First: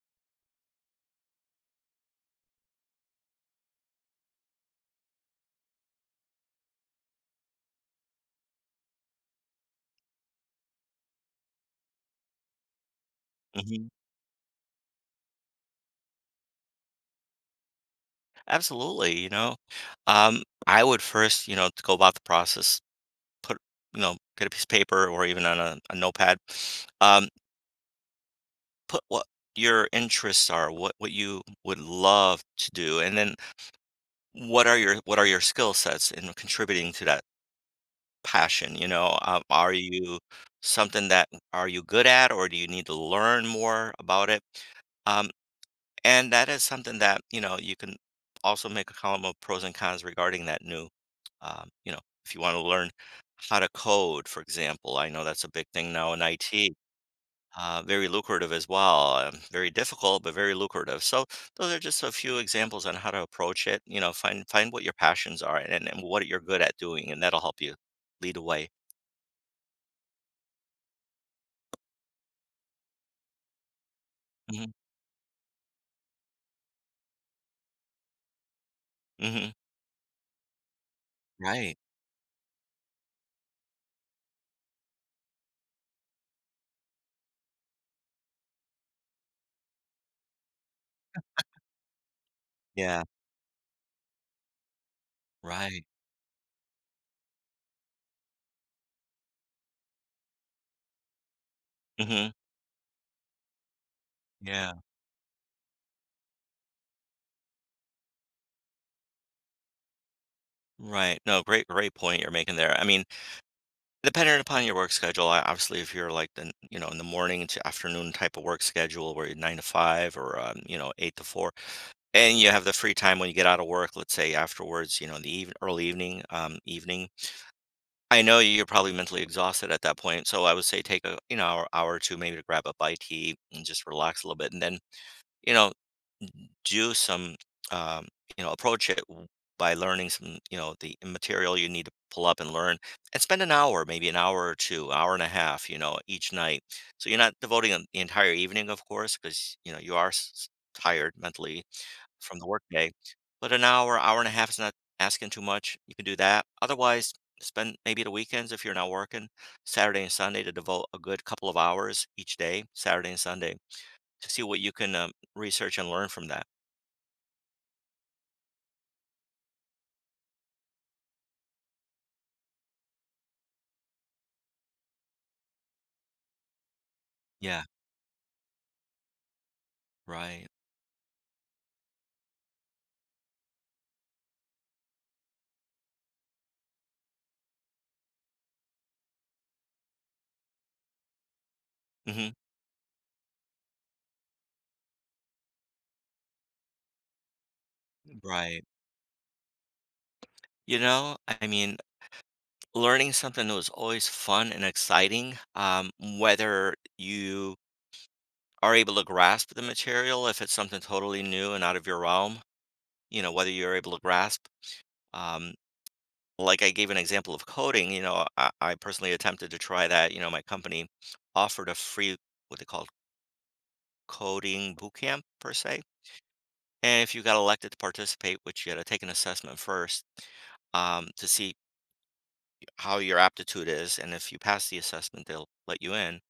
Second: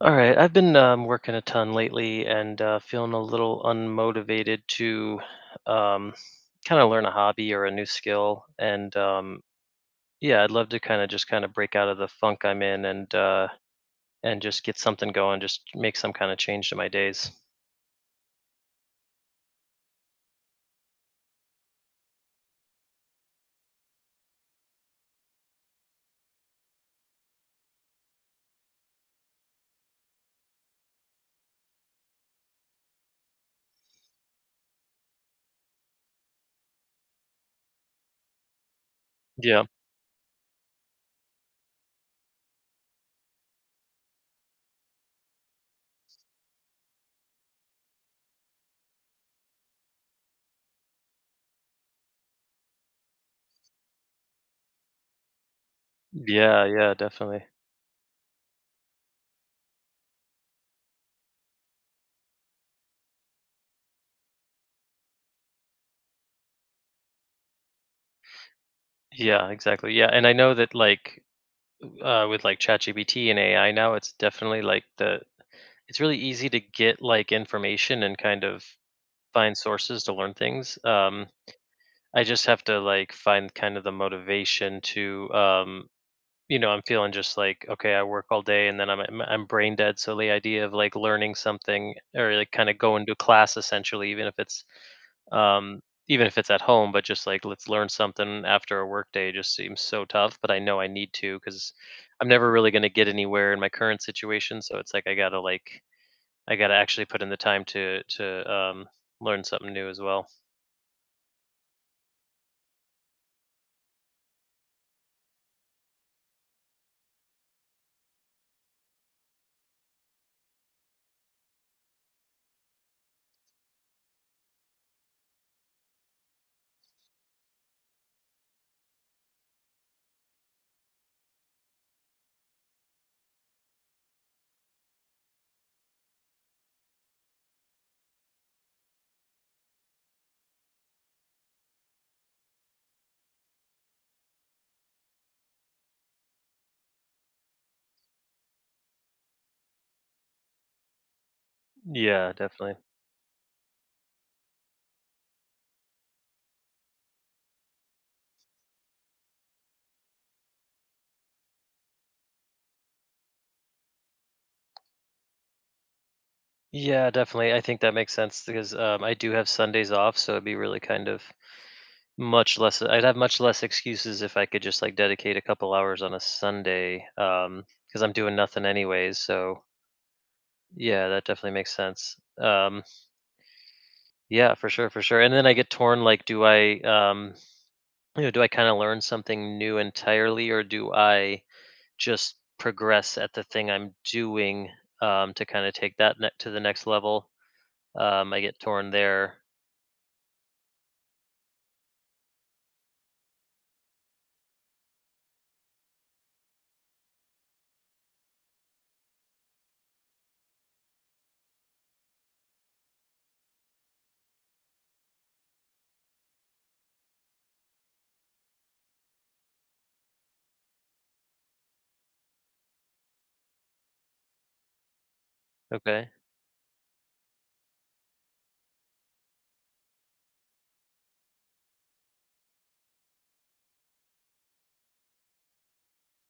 All right, I've been working a ton lately and feeling a little unmotivated to um, kind of learn a hobby or a new skill. And yeah, I'd love to kind of just kind of break out of the funk I'm in, and uh, Mhm. and just get something going, just make some kind of change to my days. Absolutely, I would first, to go about the process, put, you know, get a piece of paper or even on a notepad, um, put what your interests are, what you would love to do, and then what are your skill sets in contributing to that passion, you know? Yeah, Are you something that are you good at, or do you need to learn more about it? Um, and that is something that, you know, you can also make a column of pros and cons regarding that new, um, you know, if you want to learn how to code, for example. I know that's a big thing now in yeah, IT, yeah, definitely. Very lucrative as well. Very difficult, but very lucrative. So those are just a few examples on how to approach it. You know, find what your passions are, and what you're good at doing, and that'll help you lead the way. Yeah, exactly. Yeah, and I know that like with like ChatGPT and AI now, it's definitely hmm like the it's really easy to get like information and kind of hmm find sources to learn things. Right. I just have to like find kind of the motivation to, you know, I'm feeling just like okay, I work all day, and then I'm brain dead. So the idea of like learning something or like kind of Yeah. going to class essentially, um, Right. even if it's at home, but just like let's learn something after a work day just seems so tough. But I know I need to, because I'm hmm never really going to get anywhere in my current situation. Yeah. So it's like I gotta actually put in the time to learn something new as well. Right. No, great point you're making there. I mean, depending upon your work schedule, obviously, if you're like the, you know, in the morning to afternoon type of work schedule where you're 9 to 5 or, you know, 8 to 4, and you have the free time when you get out of work, let's say afterwards, you know, in the even early evening, evening. I know you're probably mentally exhausted at that point, so I would say take a, you know, hour, hour or two maybe to grab a bite to eat and just relax a little bit, and then, you know, do some, um, you know, approach it by learning some, you know, the material you need to pull up and learn, and spend an hour, maybe an hour or two, hour and a half, you know, each night. So you're not devoting the entire evening, of course, because you know you are tired mentally Yeah, from the definitely. workday. But an hour, hour and a half is not asking too much. You can do that. Otherwise, spend maybe the weekends if you're not working, Saturday and Sunday, to devote a good couple of hours each day, Saturday and Sunday, to see what you can, research and learn from that. Yeah, definitely. I think that makes sense, because I do have Sundays off, so it'd be really kind of much less. I'd have much less excuses if I could just like dedicate a couple hours on a Sunday Yeah, because I'm doing nothing anyways. So right. yeah, that definitely makes sense. Um, yeah, for sure, for sure. And then I get torn. Like, do I, you know, do I kind of learn something new entirely, or do I hmm just progress at the thing I'm doing to kind of take that to the next level? I get Right. torn there. You know, I mean, learning something that was always fun and exciting, whether you are able to grasp the material, if it's something totally new and out of your realm, you know, whether you're able to grasp. Um, like I gave an example of coding. You know, I personally attempted to try that. You know, my company offered a free what they called coding boot camp per se. Okay. And if you got elected to participate, which you had to take an assessment first, to see how your aptitude is, and if you pass the assessment, they'll let you in.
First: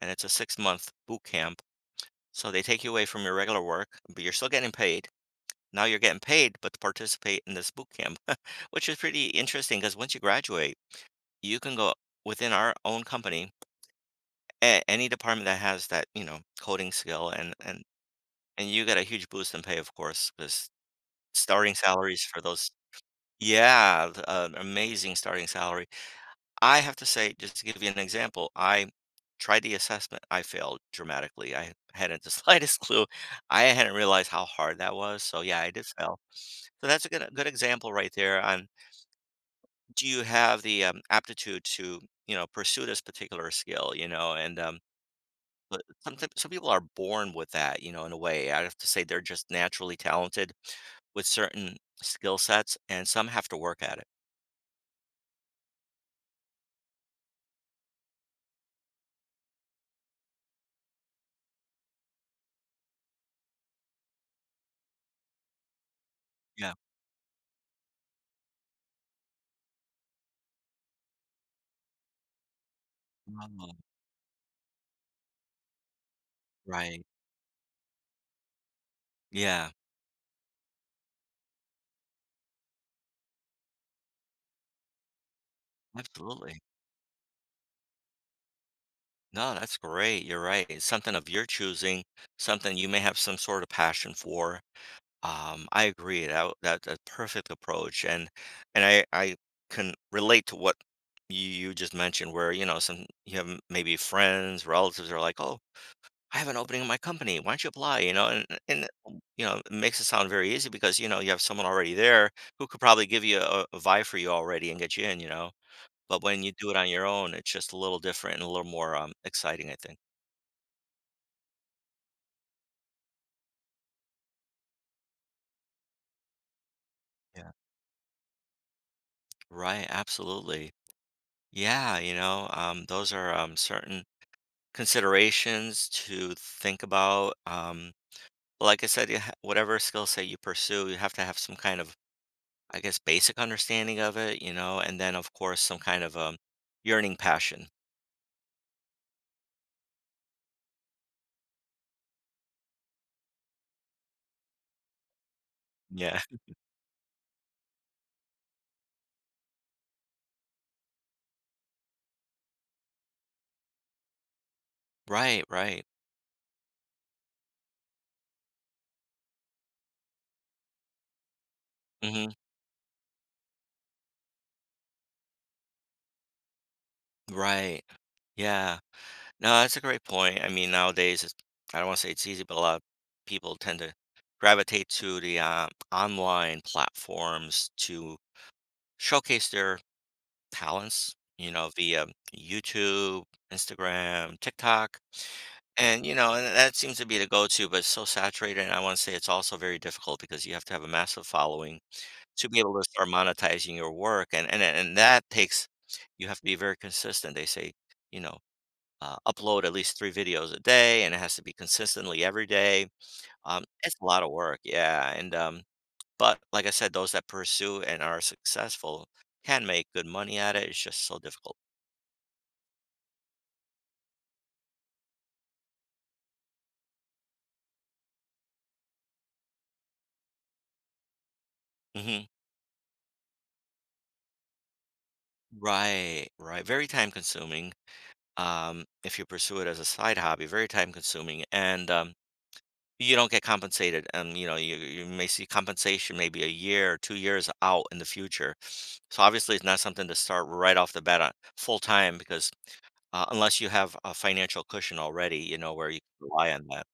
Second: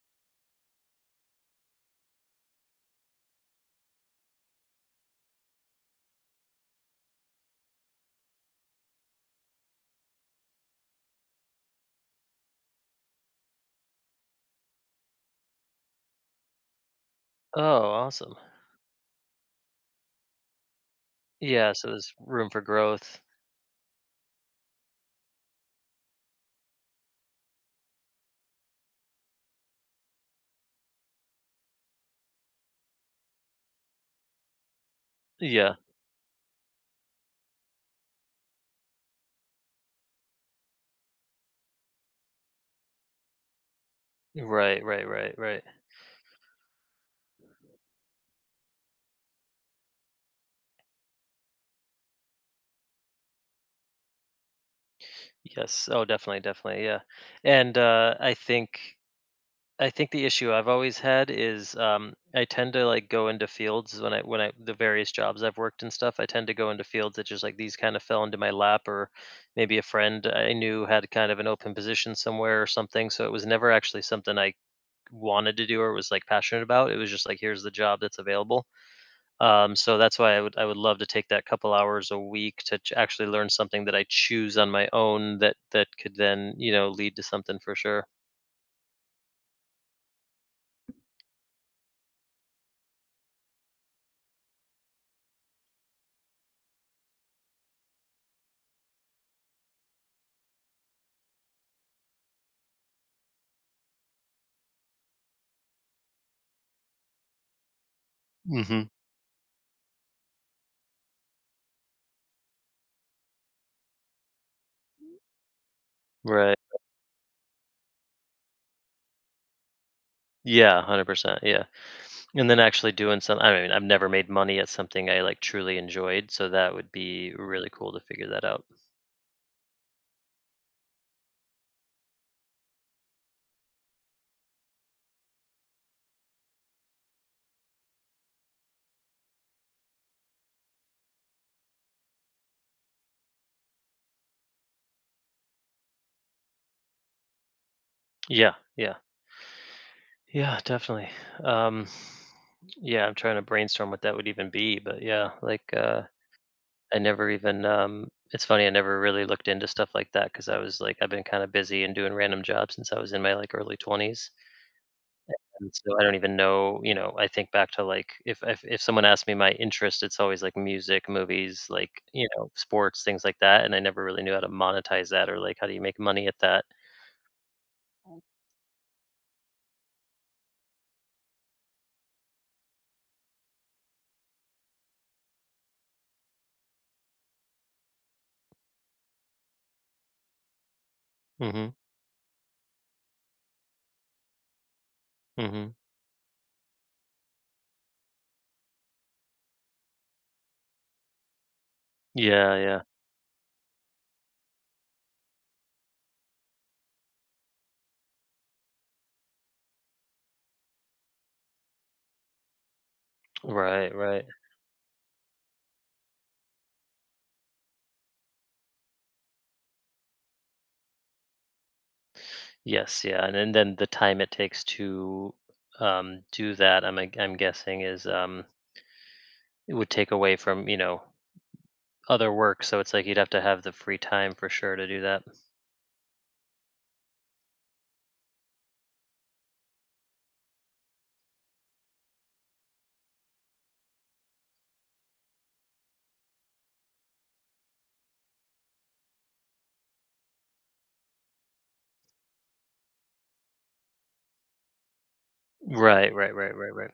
And it's a 6 month boot camp, so they take you away from your regular work, but you're still getting paid. Now you're getting paid, but to participate in this boot camp, which is pretty interesting because once you graduate, you can go within our own company any department that has that, you know, coding skill, and Oh, and awesome. and you get a huge boost in pay, of course, because Yeah, starting so there's salaries for room for those, growth. yeah, amazing starting salary. I have to say, just to give you an example, I tried the assessment. I failed dramatically. I hadn't the slightest clue. I hadn't realized how hard that was, so yeah, I Yeah. did fail. So that's a good example right there on do you have the, aptitude to, you know, pursue this particular skill, you know? And Right, right, right, right. But some people are born with that, you know, in a way. I have to say they're just naturally talented with certain skill sets, and some have to work at it. Yes. Oh, definitely, definitely. Yeah. And I think the issue I've always had is I tend to like go into fields when I the various jobs I've worked and stuff, I tend to go Yeah. into fields that just like these kind of fell into my lap, or maybe a friend I knew had kind of an open position somewhere or something, so it was never Oh, actually something I wanted to do or was like passionate about. It right. was just like here's the job that's available. Yeah, So that's why I would love to take that couple hours a week to actually learn something that I choose on my own, that that could then absolutely. you know lead to something for sure. No, that's great. You're right. It's something of your choosing, something you may have some sort of passion for. I agree. That's a perfect approach, and I can relate to what you just mentioned, where, you know, some you have maybe friends, relatives are like, oh, I have an opening in my company. Why don't you apply? You know? And hmm you know, it makes it sound very easy because, you know, you have someone already there who could probably give you a vibe for you already and get you in. You know, but when you Right. do it on your own, it's just a little different and a little more, exciting, I think. Yeah. 100%. Yeah. And then actually doing some. I mean, I've never made money at something I like truly enjoyed, so that would be Yeah. really cool to figure that out. Right, absolutely. Yeah, you know, those are, certain considerations to think about. Like I said, you whatever skill set you pursue, you have to have some kind of, I guess, basic understanding of it, you know, and then, of course, some kind of, yearning passion. Yeah. Yeah. Yeah, definitely. Um, yeah, I'm trying to brainstorm what that would even be, but yeah, like Yeah. I never even it's funny, I never really looked into stuff like that, because I was like I've been kind of busy and doing random jobs since I was in my like early 20s. Right, And right. so I don't even know, you know, I think back to like if someone asked me my interest, it's always like music, movies, like, you Mhm. know, sports, things like that, and I never really knew how to monetize that, or like how do you make money at that. Right. Yeah. No, that's a great point. I mean, nowadays, it's I don't wanna say it's easy, but a lot of people tend to gravitate to the, online platforms to showcase their talents, you know, Mhm. via YouTube, Instagram, TikTok. Mhm. And, you know, and that seems to be the go to, but it's so saturated. And I want to say it's also very difficult because you have to have a massive following to Yeah, be able yeah. to start monetizing your work. And that takes, you have to be very consistent. They say, you know, upload at least three videos a day, and it has to be consistently every day. Right, It's a lot right. of work. Yeah. And, but like I said, those that pursue and are successful can make good money at it. It's just so difficult. Yes, yeah. And then the time it takes to do that, I'm guessing is it would take away from, you know, Mhm. other work, so it's like you'd have to have the free time for sure to do that. Right, right. Very time consuming. If you pursue it as a side hobby, very time consuming, and you don't get compensated. And, you know, you may see compensation maybe a year or 2 years out in the future. So obviously, it's not something to start right off the bat on full time, because unless you have a financial cushion already, you know, where you Right, can right, rely right, on right, that. right.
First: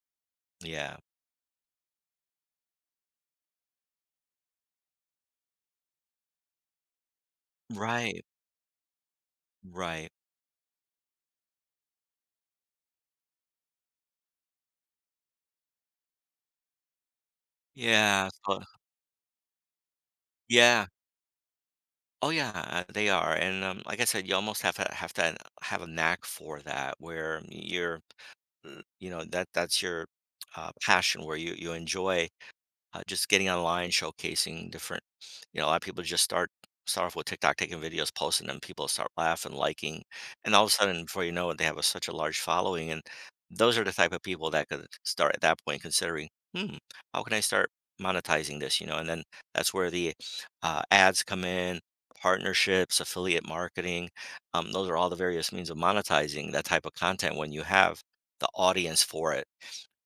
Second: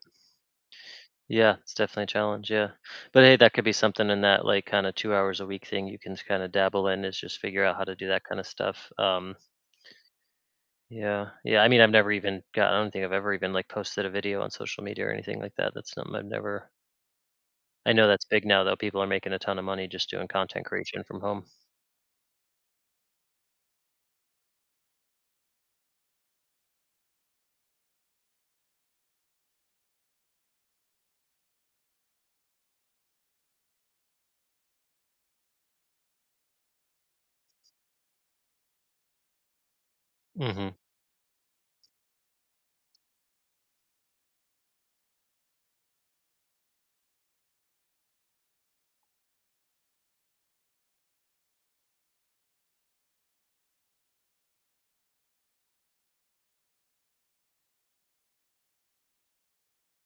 Yeah. Yeah, it's definitely a challenge, yeah. But hey, that could be something in that like kinda 2 hours a week thing you can kinda dabble in, is just figure out how to do Right. that kinda stuff. Right. Yeah, yeah, I mean, I've never even got I don't think I've ever even, like, posted a video on social media or anything like that. That's something I've never I know that's Yeah. big So, now, though. People are making a ton of money just doing content yeah. creation from home. Oh yeah, they are, and like I said, you almost have to have a knack for that, where you're, mm, you know, that's your, passion, where you enjoy, just getting online, showcasing different, you know, a lot of people just start off with TikTok, taking videos, posting them. People start laughing, liking, and all of a Mhm. sudden, before you know it, they have a, such a large following. And those are the type of people that could start at that point considering, hmm, how can I start monetizing this? You know, and then that's where the, ads come in, partnerships, affiliate marketing. Those are all the various means of monetizing that type of content when you have the audience for it,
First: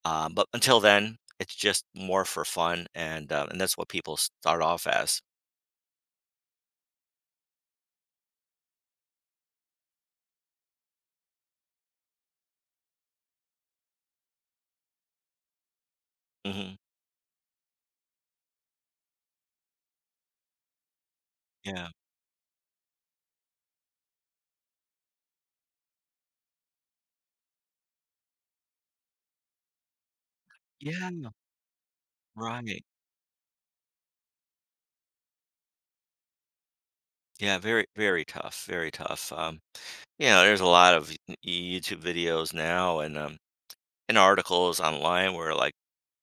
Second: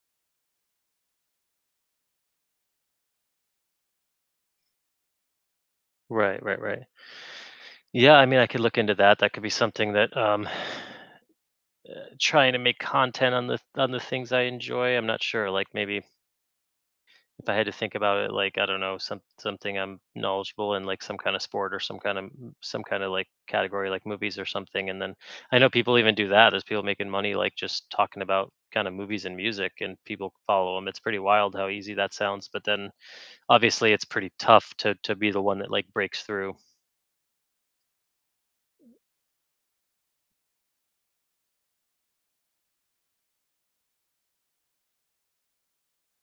but until then, it's just more for fun, and that's what people start off as. Right, right, right. Yeah, I mean, I could look into that. That could be something that, trying to make content on the things I enjoy. I'm not sure. Like maybe Mhm. if I had to think about it, like I don't know, some something I'm knowledgeable in, like some kind of sport or Yeah. Some kind of like category, like movies or something. And then I know people even do that. There's people making money like just talking about kind of movies and music, and people follow them. It's Yeah, pretty wild how easy that sounds. But right. then obviously it's pretty tough to be the one that like breaks through. Yeah, very, very tough, very tough. You know, there's a lot of y YouTube videos now, and articles online where, like,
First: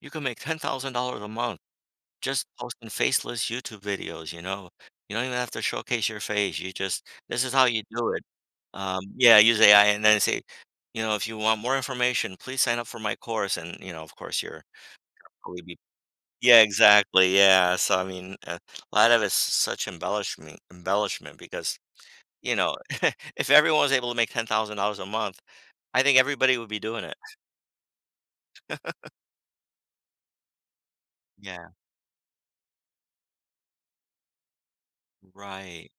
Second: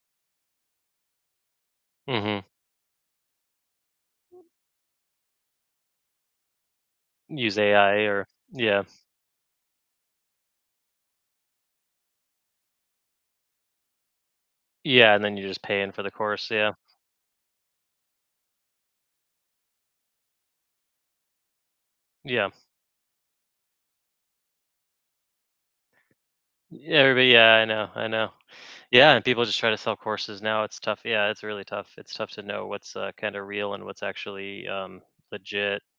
you can make $10,000 a month Hmm just posting faceless YouTube videos, you know? You don't even have to showcase your face, you just this is Use how you AI do it. or yeah, Yeah, I use AI and then I say, you know, if you want more information, please sign up for my course. And, you know, of course, you're yeah, and then you're probably just be, paying for the course. yeah, Yeah, exactly. Yeah. So, I mean, a lot of it's such embellishment because, yeah. you know, if everyone was able to make $10,000 a month, I think everybody would be doing it. Everybody yeah, I know, I know. Yeah, and people just try to sell courses now, it's tough. Yeah, it's really Yeah, tough. It's tough to know what's, kinda real and what's actually, legit. right.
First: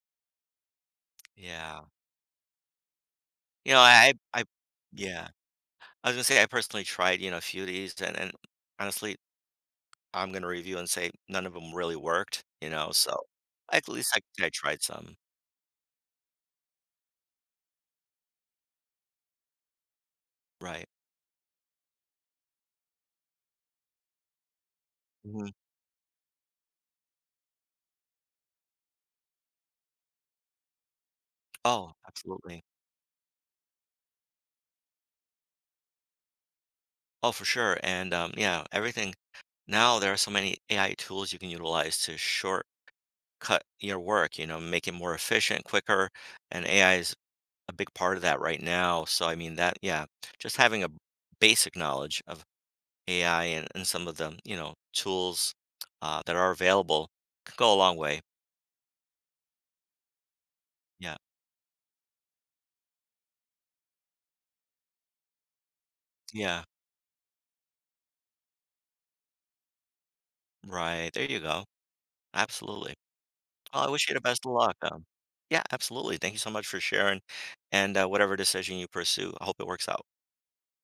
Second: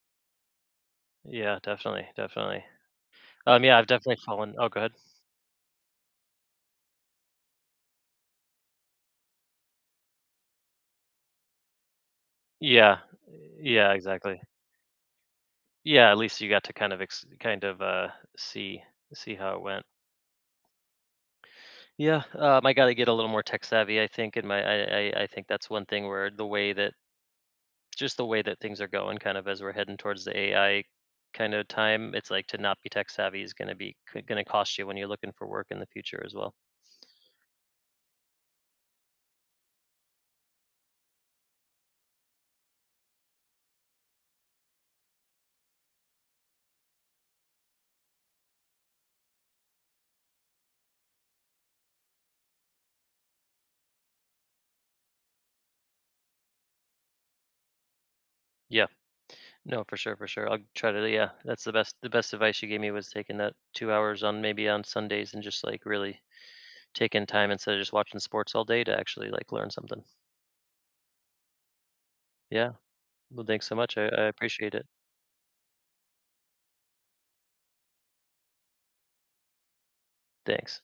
Yeah, Yeah. definitely, definitely. You Yeah, know, I've definitely fallen Oh, go ahead. yeah, I was gonna say I personally tried, you know, a few of these, and honestly, I'm gonna review and say none of them really worked, you know. Yeah. So at Yeah, least exactly. I tried some. Yeah, at least you got to kind of ex kind of, see see how it went. Right. Yeah, I gotta get a little more tech savvy, I think, and my I think Mhm. that's one thing where the way that just the way that things are going kind of as we're heading towards the AI kind of Oh, time, it's like to absolutely. not be tech savvy is going to be going to cost you when you're looking for work in the future as well. Oh, for sure. And yeah, everything now there are so many AI tools you can utilize to shortcut your work, you know, make it more efficient, quicker. And AI is a big part of that right now. So I mean that, yeah, just having a basic knowledge of AI, and some of the, you know, tools, that are available could go a long way. Yeah. No, for sure, for sure. I'll try to Yeah. yeah, that's the best advice you gave me was taking that 2 hours on maybe on Sundays and just like really Yeah. taking time instead of just watching sports all day to actually like learn something. Right. There you go. Yeah. Absolutely. Well, thanks so Well, I much. Wish you the I best of appreciate luck, it. um. Yeah, absolutely. Thank you so much for sharing, and, whatever decision you pursue, I hope it works out. Thanks.